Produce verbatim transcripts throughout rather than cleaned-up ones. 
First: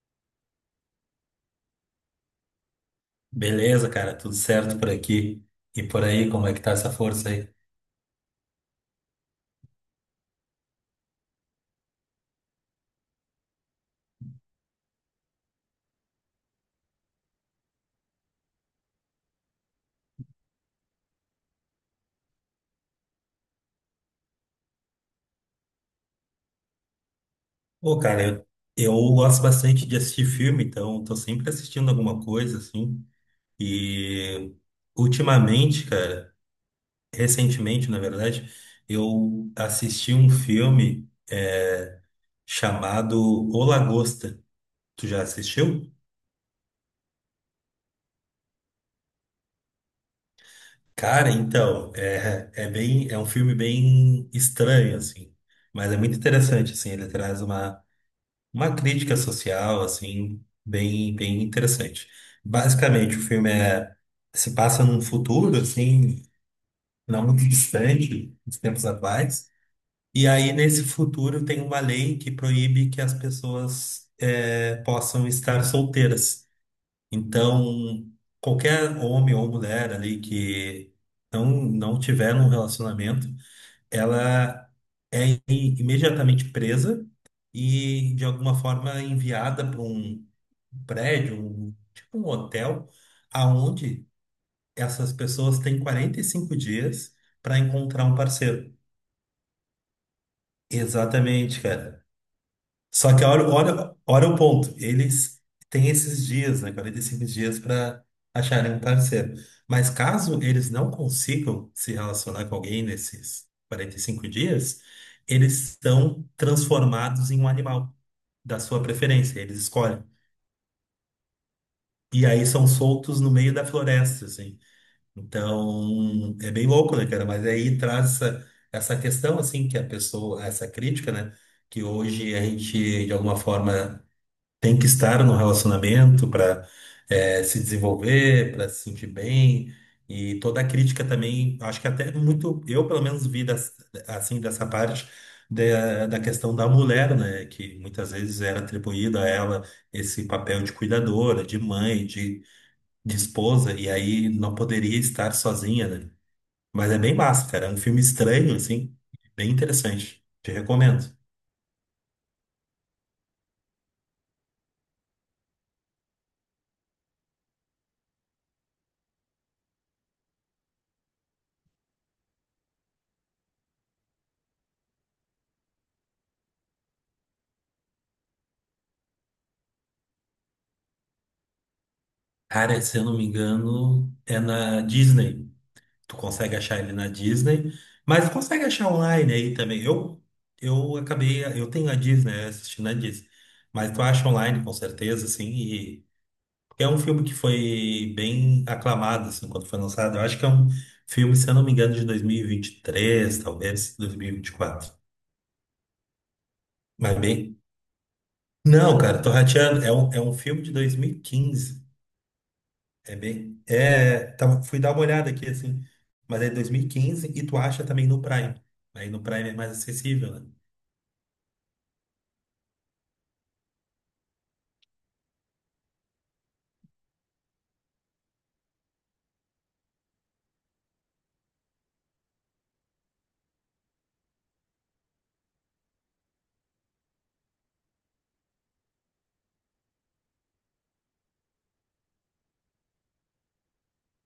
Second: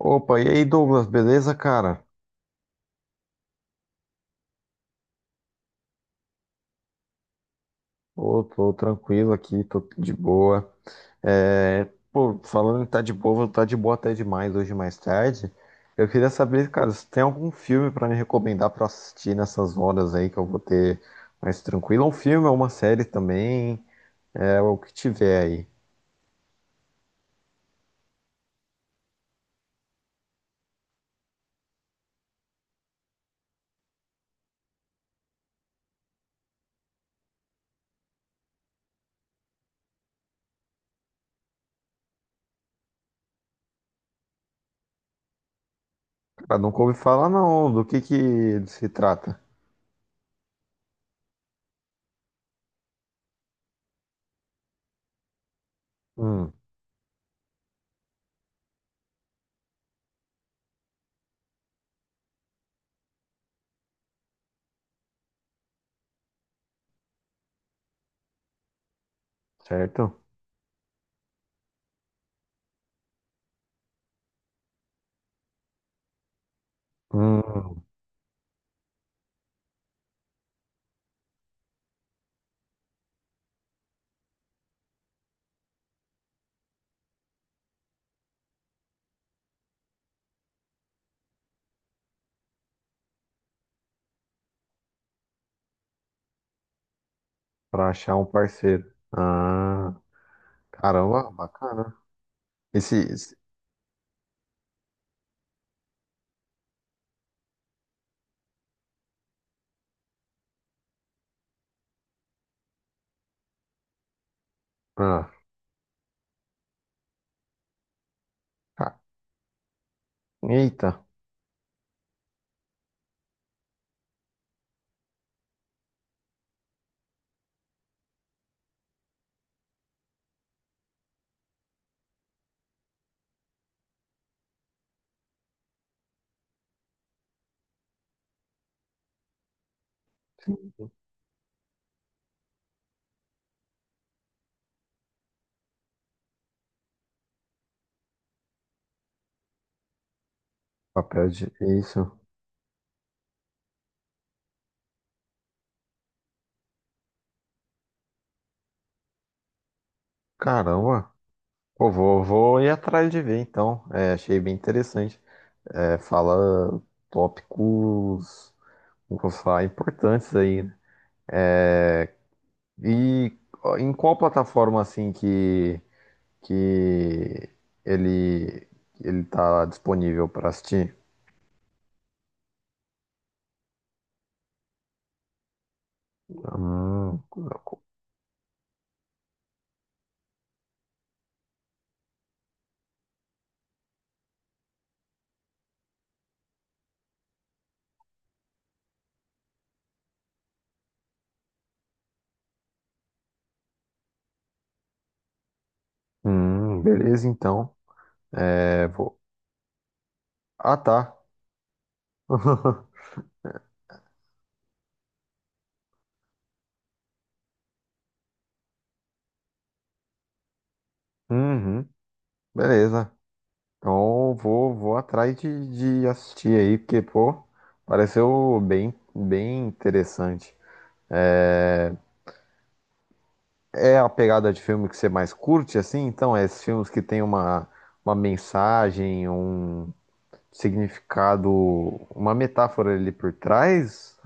Opa, e aí, Douglas, beleza, cara? Beleza, cara, tudo certo por aqui. E por aí, como é que tá essa força aí? Ô, tô tranquilo aqui, tô de boa. É, pô, falando em tá de boa, vou tá de boa até demais hoje mais tarde. Eu queria saber, cara, se tem algum filme pra me recomendar pra assistir nessas horas aí que eu vou ter mais tranquilo. Um filme ou uma série também, é o que tiver aí. Pô, cara, eu, eu gosto bastante de assistir filme, então tô sempre assistindo alguma coisa, assim. E ultimamente, cara, recentemente, na verdade, eu assisti um filme é, chamado O Lagosta. Tu já assistiu? Cara, nunca ouvi falar não, do que que se trata. Cara, então, é, é bem, é um filme bem estranho, assim, mas é muito Hum, interessante, assim, ele traz uma uma crítica social, assim, bem, bem interessante. Basicamente, o filme é, se passa num futuro, assim, não muito distante dos tempos atuais. certo? E aí, nesse futuro, tem uma lei que proíbe que as pessoas eh, possam estar solteiras. Hum, Então, qualquer homem ou mulher ali que não, não tiver um relacionamento, ela é i- imediatamente presa e, de alguma forma, enviada para um prédio, um- tipo um hotel, aonde essas pessoas têm quarenta e cinco dias para pra encontrar um achar um parceiro. parceiro. Ah, caramba, Exatamente, bacana. cara. Só que Esse, olha, olha, olha o ponto. Eles têm esses dias, né? Quarenta e cinco dias para acharem um parceiro. Mas caso eles não consigam se relacionar com alguém nesses quarenta e cinco dias, Ah, eles estão transformados em um animal da sua ca- preferência. Eles escolhem. eita, E aí são soltos no meio da floresta, assim. Então, é bem louco, né, cara? Mas aí traz essa, essa questão, assim, que a pessoa, essa crítica, né? Que hoje a gente, de alguma forma, tem que estar no relacionamento para se desenvolver, para se sentir bem. E toda a crítica também, acho que até muito, eu pelo menos vi das- assim dessa parte da, da questão da mulher, né? Que muitas vezes era atribuído a ela esse papel de papel cuidadora, de. de É mãe, isso. de, de esposa, e aí não poderia estar sozinha, né? Mas é bem massa, cara. É um filme estranho, assim, bem interessante. Te recomendo. Caramba. Pô, vou, vou ir atrás de ver então. É, achei bem interessante. É, fala tópicos, como que eu vou falar, importantes aí, né? É, e ó, em qual plataforma assim que, que ele, ele tá disponível para assistir? Cara, se eu não me engano, é na Disney. Tu consegue achar ele na Hum, Disney, mas consegue achar online aí também. Eu, eu acabei, eu tenho a Disney, eu assisti na Disney, mas tu acha online com certeza, assim, e é um filme que foi bem aclamado, assim, quando foi lançado. Eu acho que é um filme, se eu não me engano, de dois mil e e vinte e três talvez dois mil e e vinte e quatro. hum, Mas beleza bem. então. É, Não, vou... cara, tô rateando. É um, é um filme de Ah, dois mil tá. e quinze. É bem. É, tava, fui dar uma olhada aqui, assim. Mas é dois mil e quinze e quinze e tu acha também no Prime. Aí no Prime é mais acessível, né? Uhum, beleza. Então vou, vou atrás de, de assistir aí, porque, pô, pareceu bem, bem interessante. É, é a pegada de filme que você mais curte, assim? Então, é esses filmes que tem uma, uma mensagem, um significado, uma metáfora ali por trás?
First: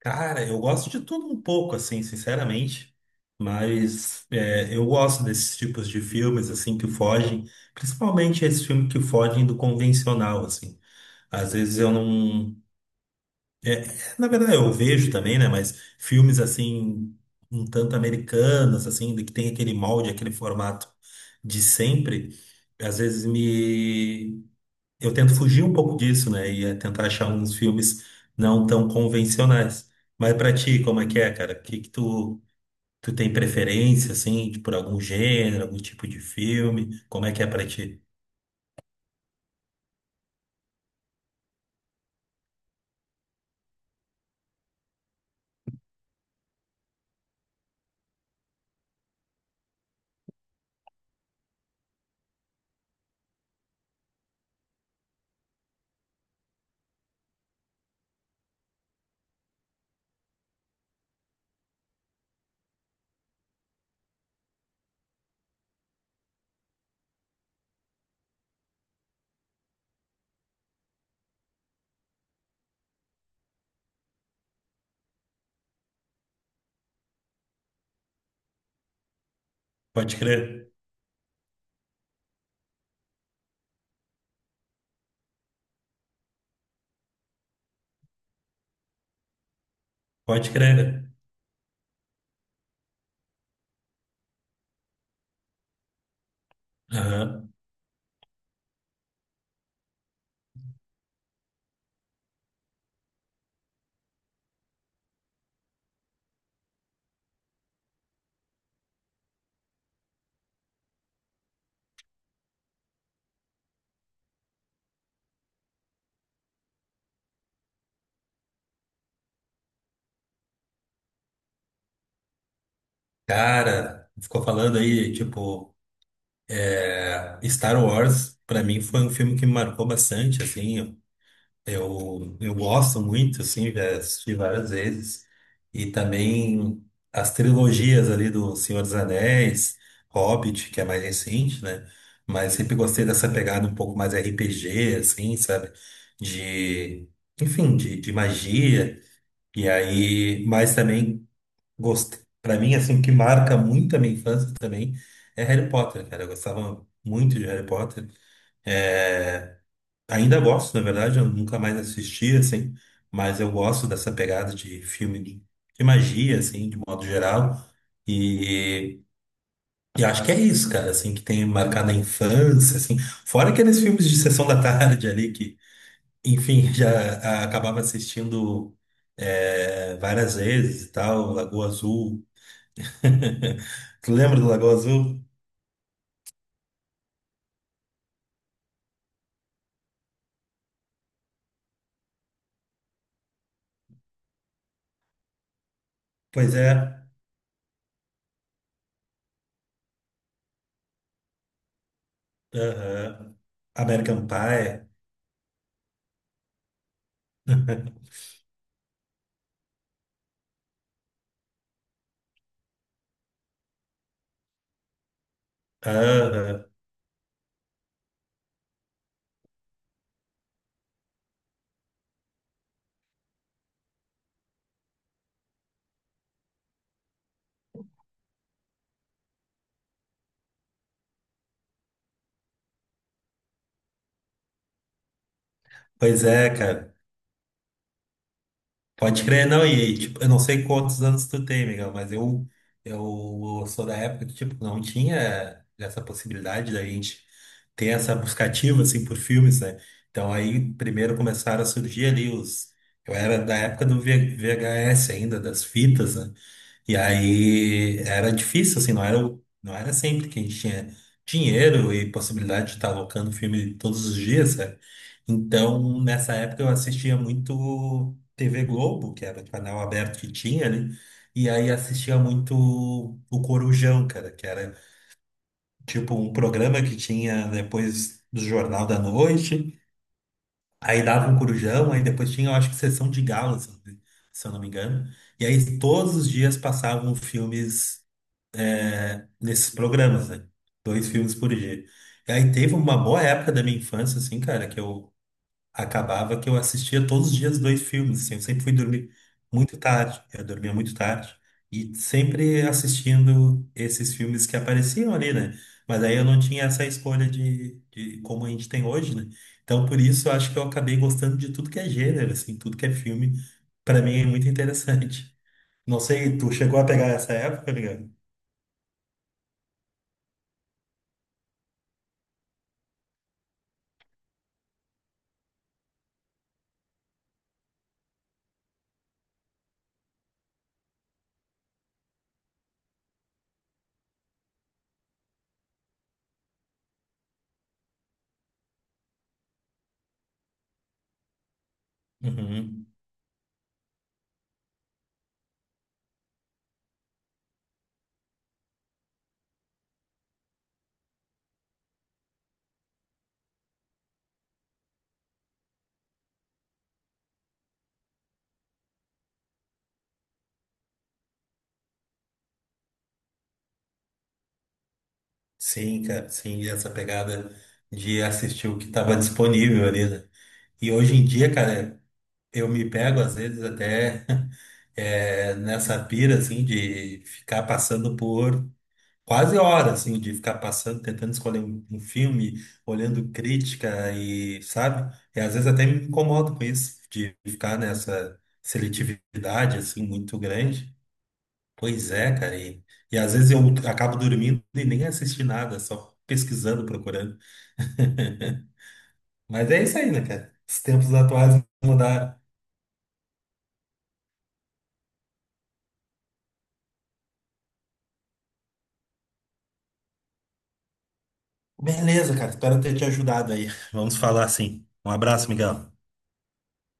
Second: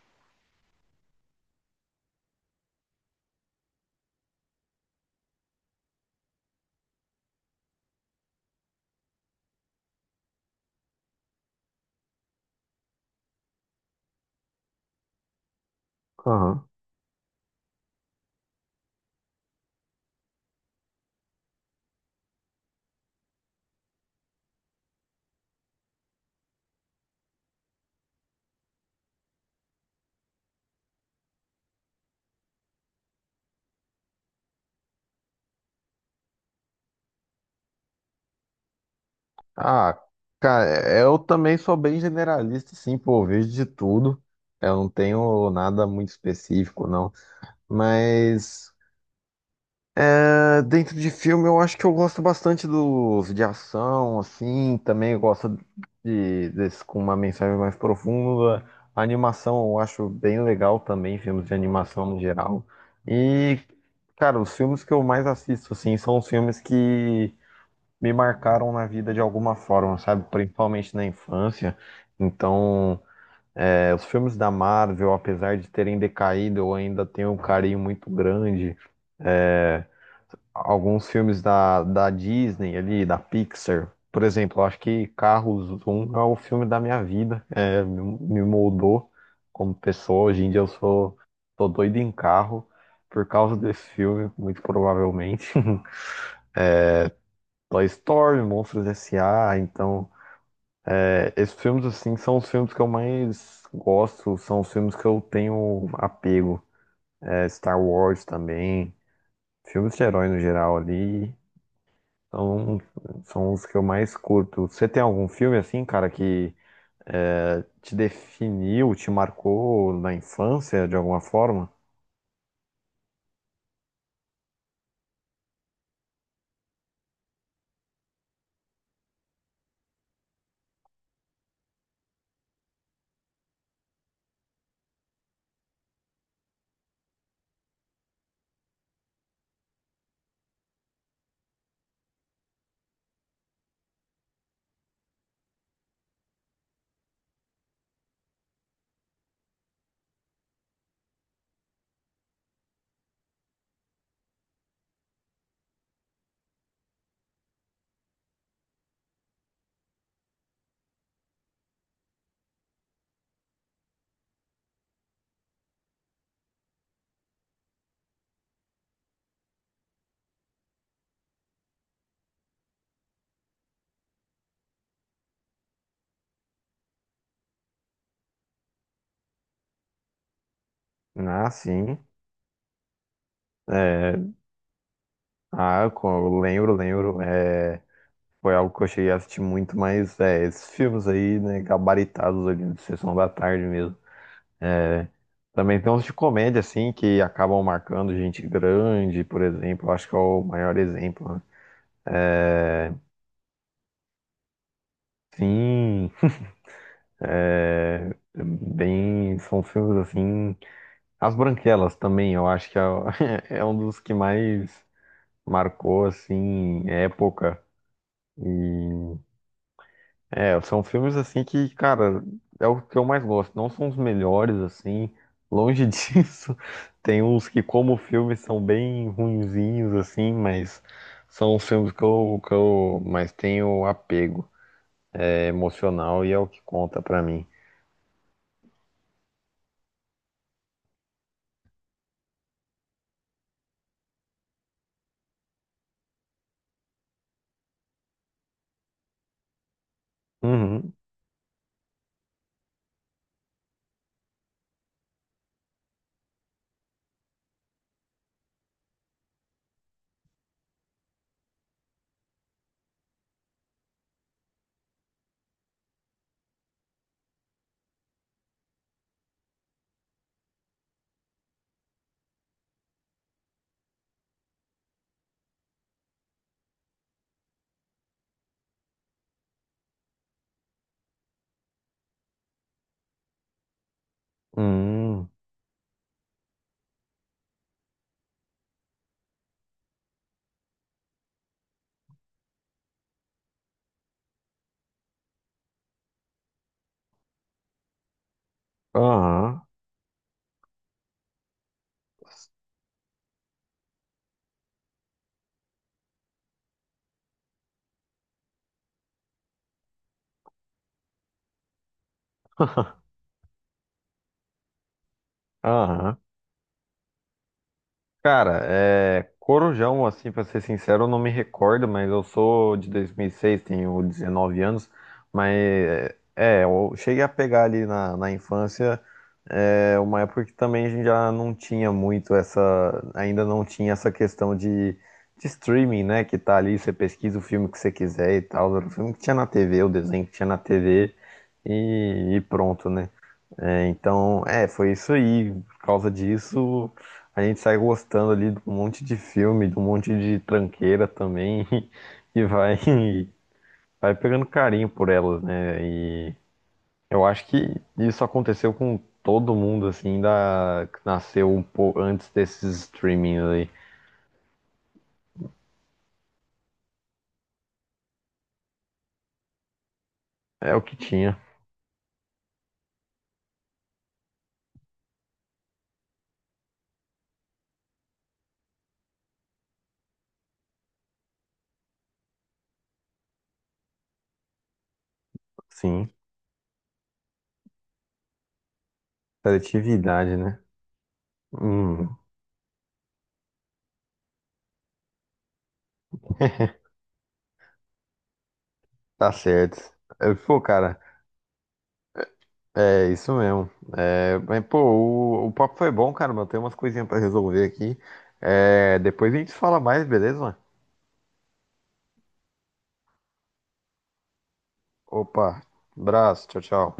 Cara, eu gosto de tudo um pouco, assim, sinceramente. Mas é, eu gosto desses tipos de filmes, assim, que fogem. Principalmente esses filmes que fogem do convencional, assim. Às vezes eu não. É, na verdade, eu vejo também, né? Mas filmes Aham. assim, um tanto americanos, assim, que tem aquele molde, aquele formato de sempre, às vezes me. Eu tento fugir um pouco disso, né? E é tentar achar uns filmes não tão convencionais. Mas pra ti, como é que é, cara? O que que tu, tu tem preferência, assim, de- por algum gênero, algum tipo de filme? Como é que é pra ti? Ah, cara, eu também sou bem generalista, assim, pô, eu vejo de tudo. Eu não tenho nada muito específico, não. Mas. É, dentro de filme, eu acho que eu gosto bastante dos de ação, assim, também eu gosto de, desses com uma mensagem mais profunda. A animação eu acho bem legal também, filmes de animação no geral. E, cara, os filmes que eu mais assisto, assim, são os filmes que me marcaram na vida de alguma forma, sabe? Principalmente na infância. Então, é, os filmes da Marvel, apesar de terem decaído, eu ainda tenho um carinho muito grande. É, Pode crer, alguns filmes da, da Disney ali, da Pixar. Por exemplo, eu acho que Carros um é o filme da minha vida. É, me, me moldou como pessoa. Hoje em pode dia eu crer. sou, tô doido em carro por causa desse filme, muito provavelmente. Aham. Toy Story, Monstros S A. Então, é, esses filmes assim são os filmes que eu mais gosto, são os filmes que eu tenho apego. É, Star Wars também, filmes de herói no geral ali. Então, são os que eu mais curto. Você tem algum filme assim, cara, que é, te definiu, te marcou na infância de alguma forma? Cara, ficou falando aí, tipo. É, Star Wars, para mim, foi um filme que me marcou bastante, assim, eu, eu gosto muito, assim, já assisti várias vezes, e também as trilogias ali do Senhor dos Anéis, Hobbit, que é mais recente, né, mas sempre gostei dessa pegada um pouco mais R P G, assim, sabe, de, enfim, de, de magia, e aí, mas também gosto. Para mim, assim, o que marca muito a minha infância também é Harry Potter, cara. Eu gostava muito de Harry Potter. É, ainda gosto, na verdade, eu nunca mais assisti, assim, mas eu gosto dessa pegada de filme de de magia, assim, de modo geral. E, e acho que é isso, cara, assim, que tem marcado a infância, assim. Fora aqueles filmes de sessão da tarde ali que, enfim, já ah, acabava assistindo é, várias vezes e tal, Ah, Lagoa sim. Azul. Tu É, lembra do Lagoa Azul? ah, co- eu lembro, lembro. É, foi algo que eu cheguei a assistir muito, mas é, esses filmes aí, né, gabaritados ali de Sessão da Tarde mesmo. É, também tem uns de Pois comédia, assim, é. que acabam marcando gente grande, por exemplo. Eu acho que é o maior exemplo, né? É, Aham. American Pie. sim. É, bem, são filmes assim. As Branquelas também, eu acho que é, o- é um dos que mais marcou Aham. assim época. E é, são filmes assim que, cara, é o que eu mais gosto. Não são os melhores assim, longe disso. Tem uns que, como filmes, são bem ruinzinhos assim, mas são os filmes que eu, que eu mais tenho apego é emocional Pois e é o é, que cara. conta pra mim. Pode crer, não. E, tipo, eu não sei quantos anos tu tem, Miguel, mas eu, eu sou da época que, tipo, não tinha essa possibilidade da gente ter essa buscativa, assim, por filmes, né? Então, aí, Uhum. primeiro começaram a surgir ali os... Eu era da época do V- VHS ainda, das fitas, né? E aí era difícil, assim, não era, o- não era sempre que a gente tinha dinheiro e possibilidade de estar alocando filme todos os dias, sabe? Então, nessa época eu assistia muito T V Globo, que era o canal aberto que tinha ali, e aí assistia muito o Corujão, cara, que era tipo um programa que tinha depois do Jornal da Noite, aí dava um Corujão, aí depois tinha, eu acho que Sessão de Gala, se eu não me engano. Uhum. E aí todos os dias passavam filmes nesses programas, né? Dois filmes por dia. E aí teve uma boa época da minha infância, assim, cara, que eu acabava que eu assistia todos os dias dois filmes, assim, eu sempre fui dormir Aham. muito tarde, eu dormia muito tarde, e sempre assistindo esses filmes que apareciam ali, né? Mas aí eu não tinha essa escolha de, de como a gente tem hoje, né? Então, por isso, eu acho que eu acabei gostando de tudo que é gênero, assim, tudo que é filme, pra mim é muito interessante. Não Aham. sei, tu chegou a pegar essa época, Miguel? Cara, é, Corujão, assim, pra ser sincero, eu não me recordo, mas eu sou de dois mil e seis, tenho dezenove anos, mas é, é, eu cheguei a pegar ali na, na infância é, uma época que também a gente já não tinha muito essa, ainda não tinha essa questão de, de streaming, né, que tá ali, você pesquisa o filme que você quiser e tal, era o filme que tinha na T V, o desenho que tinha na T V e, e Uhum. pronto, né? É, então, é, foi isso aí. Por causa disso, a gente sai gostando ali de um monte de filme, de um monte de tranqueira também, e vai, vai pegando carinho por elas, né? E eu acho que isso aconteceu com todo mundo, assim, da, que nasceu um pouco antes desses streamings aí. Sim, cara, sim, essa pegada de assistir o que estava disponível ali, né? É o E que hoje em tinha, dia, cara, eu me pego às vezes até eh, nessa pira, assim, de ficar passando por quase hora, assim, de ficar passando, tentando escolher um, um filme, olhando crítica e, sabe? E às vezes até me sim. incomodo com isso, de ficar nessa seletividade, assim, Seletividade, muito né? grande. Pois Hum, é, cara. E, e às vezes eu acabo dormindo e nem assisti nada, só pesquisando, procurando. tá Mas certo. é isso aí, né, Eu- cara? Pô, Os cara, tempos atuais mudaram. é isso mesmo. É, mas, pô, o, o papo foi bom, cara, mas eu tenho umas coisinhas pra resolver aqui. É, depois a gente fala mais, beleza? Beleza, cara. Espero ter te ajudado aí. Vamos falar assim. Um abraço, Opa, Miguel. abraço, tchau, tchau.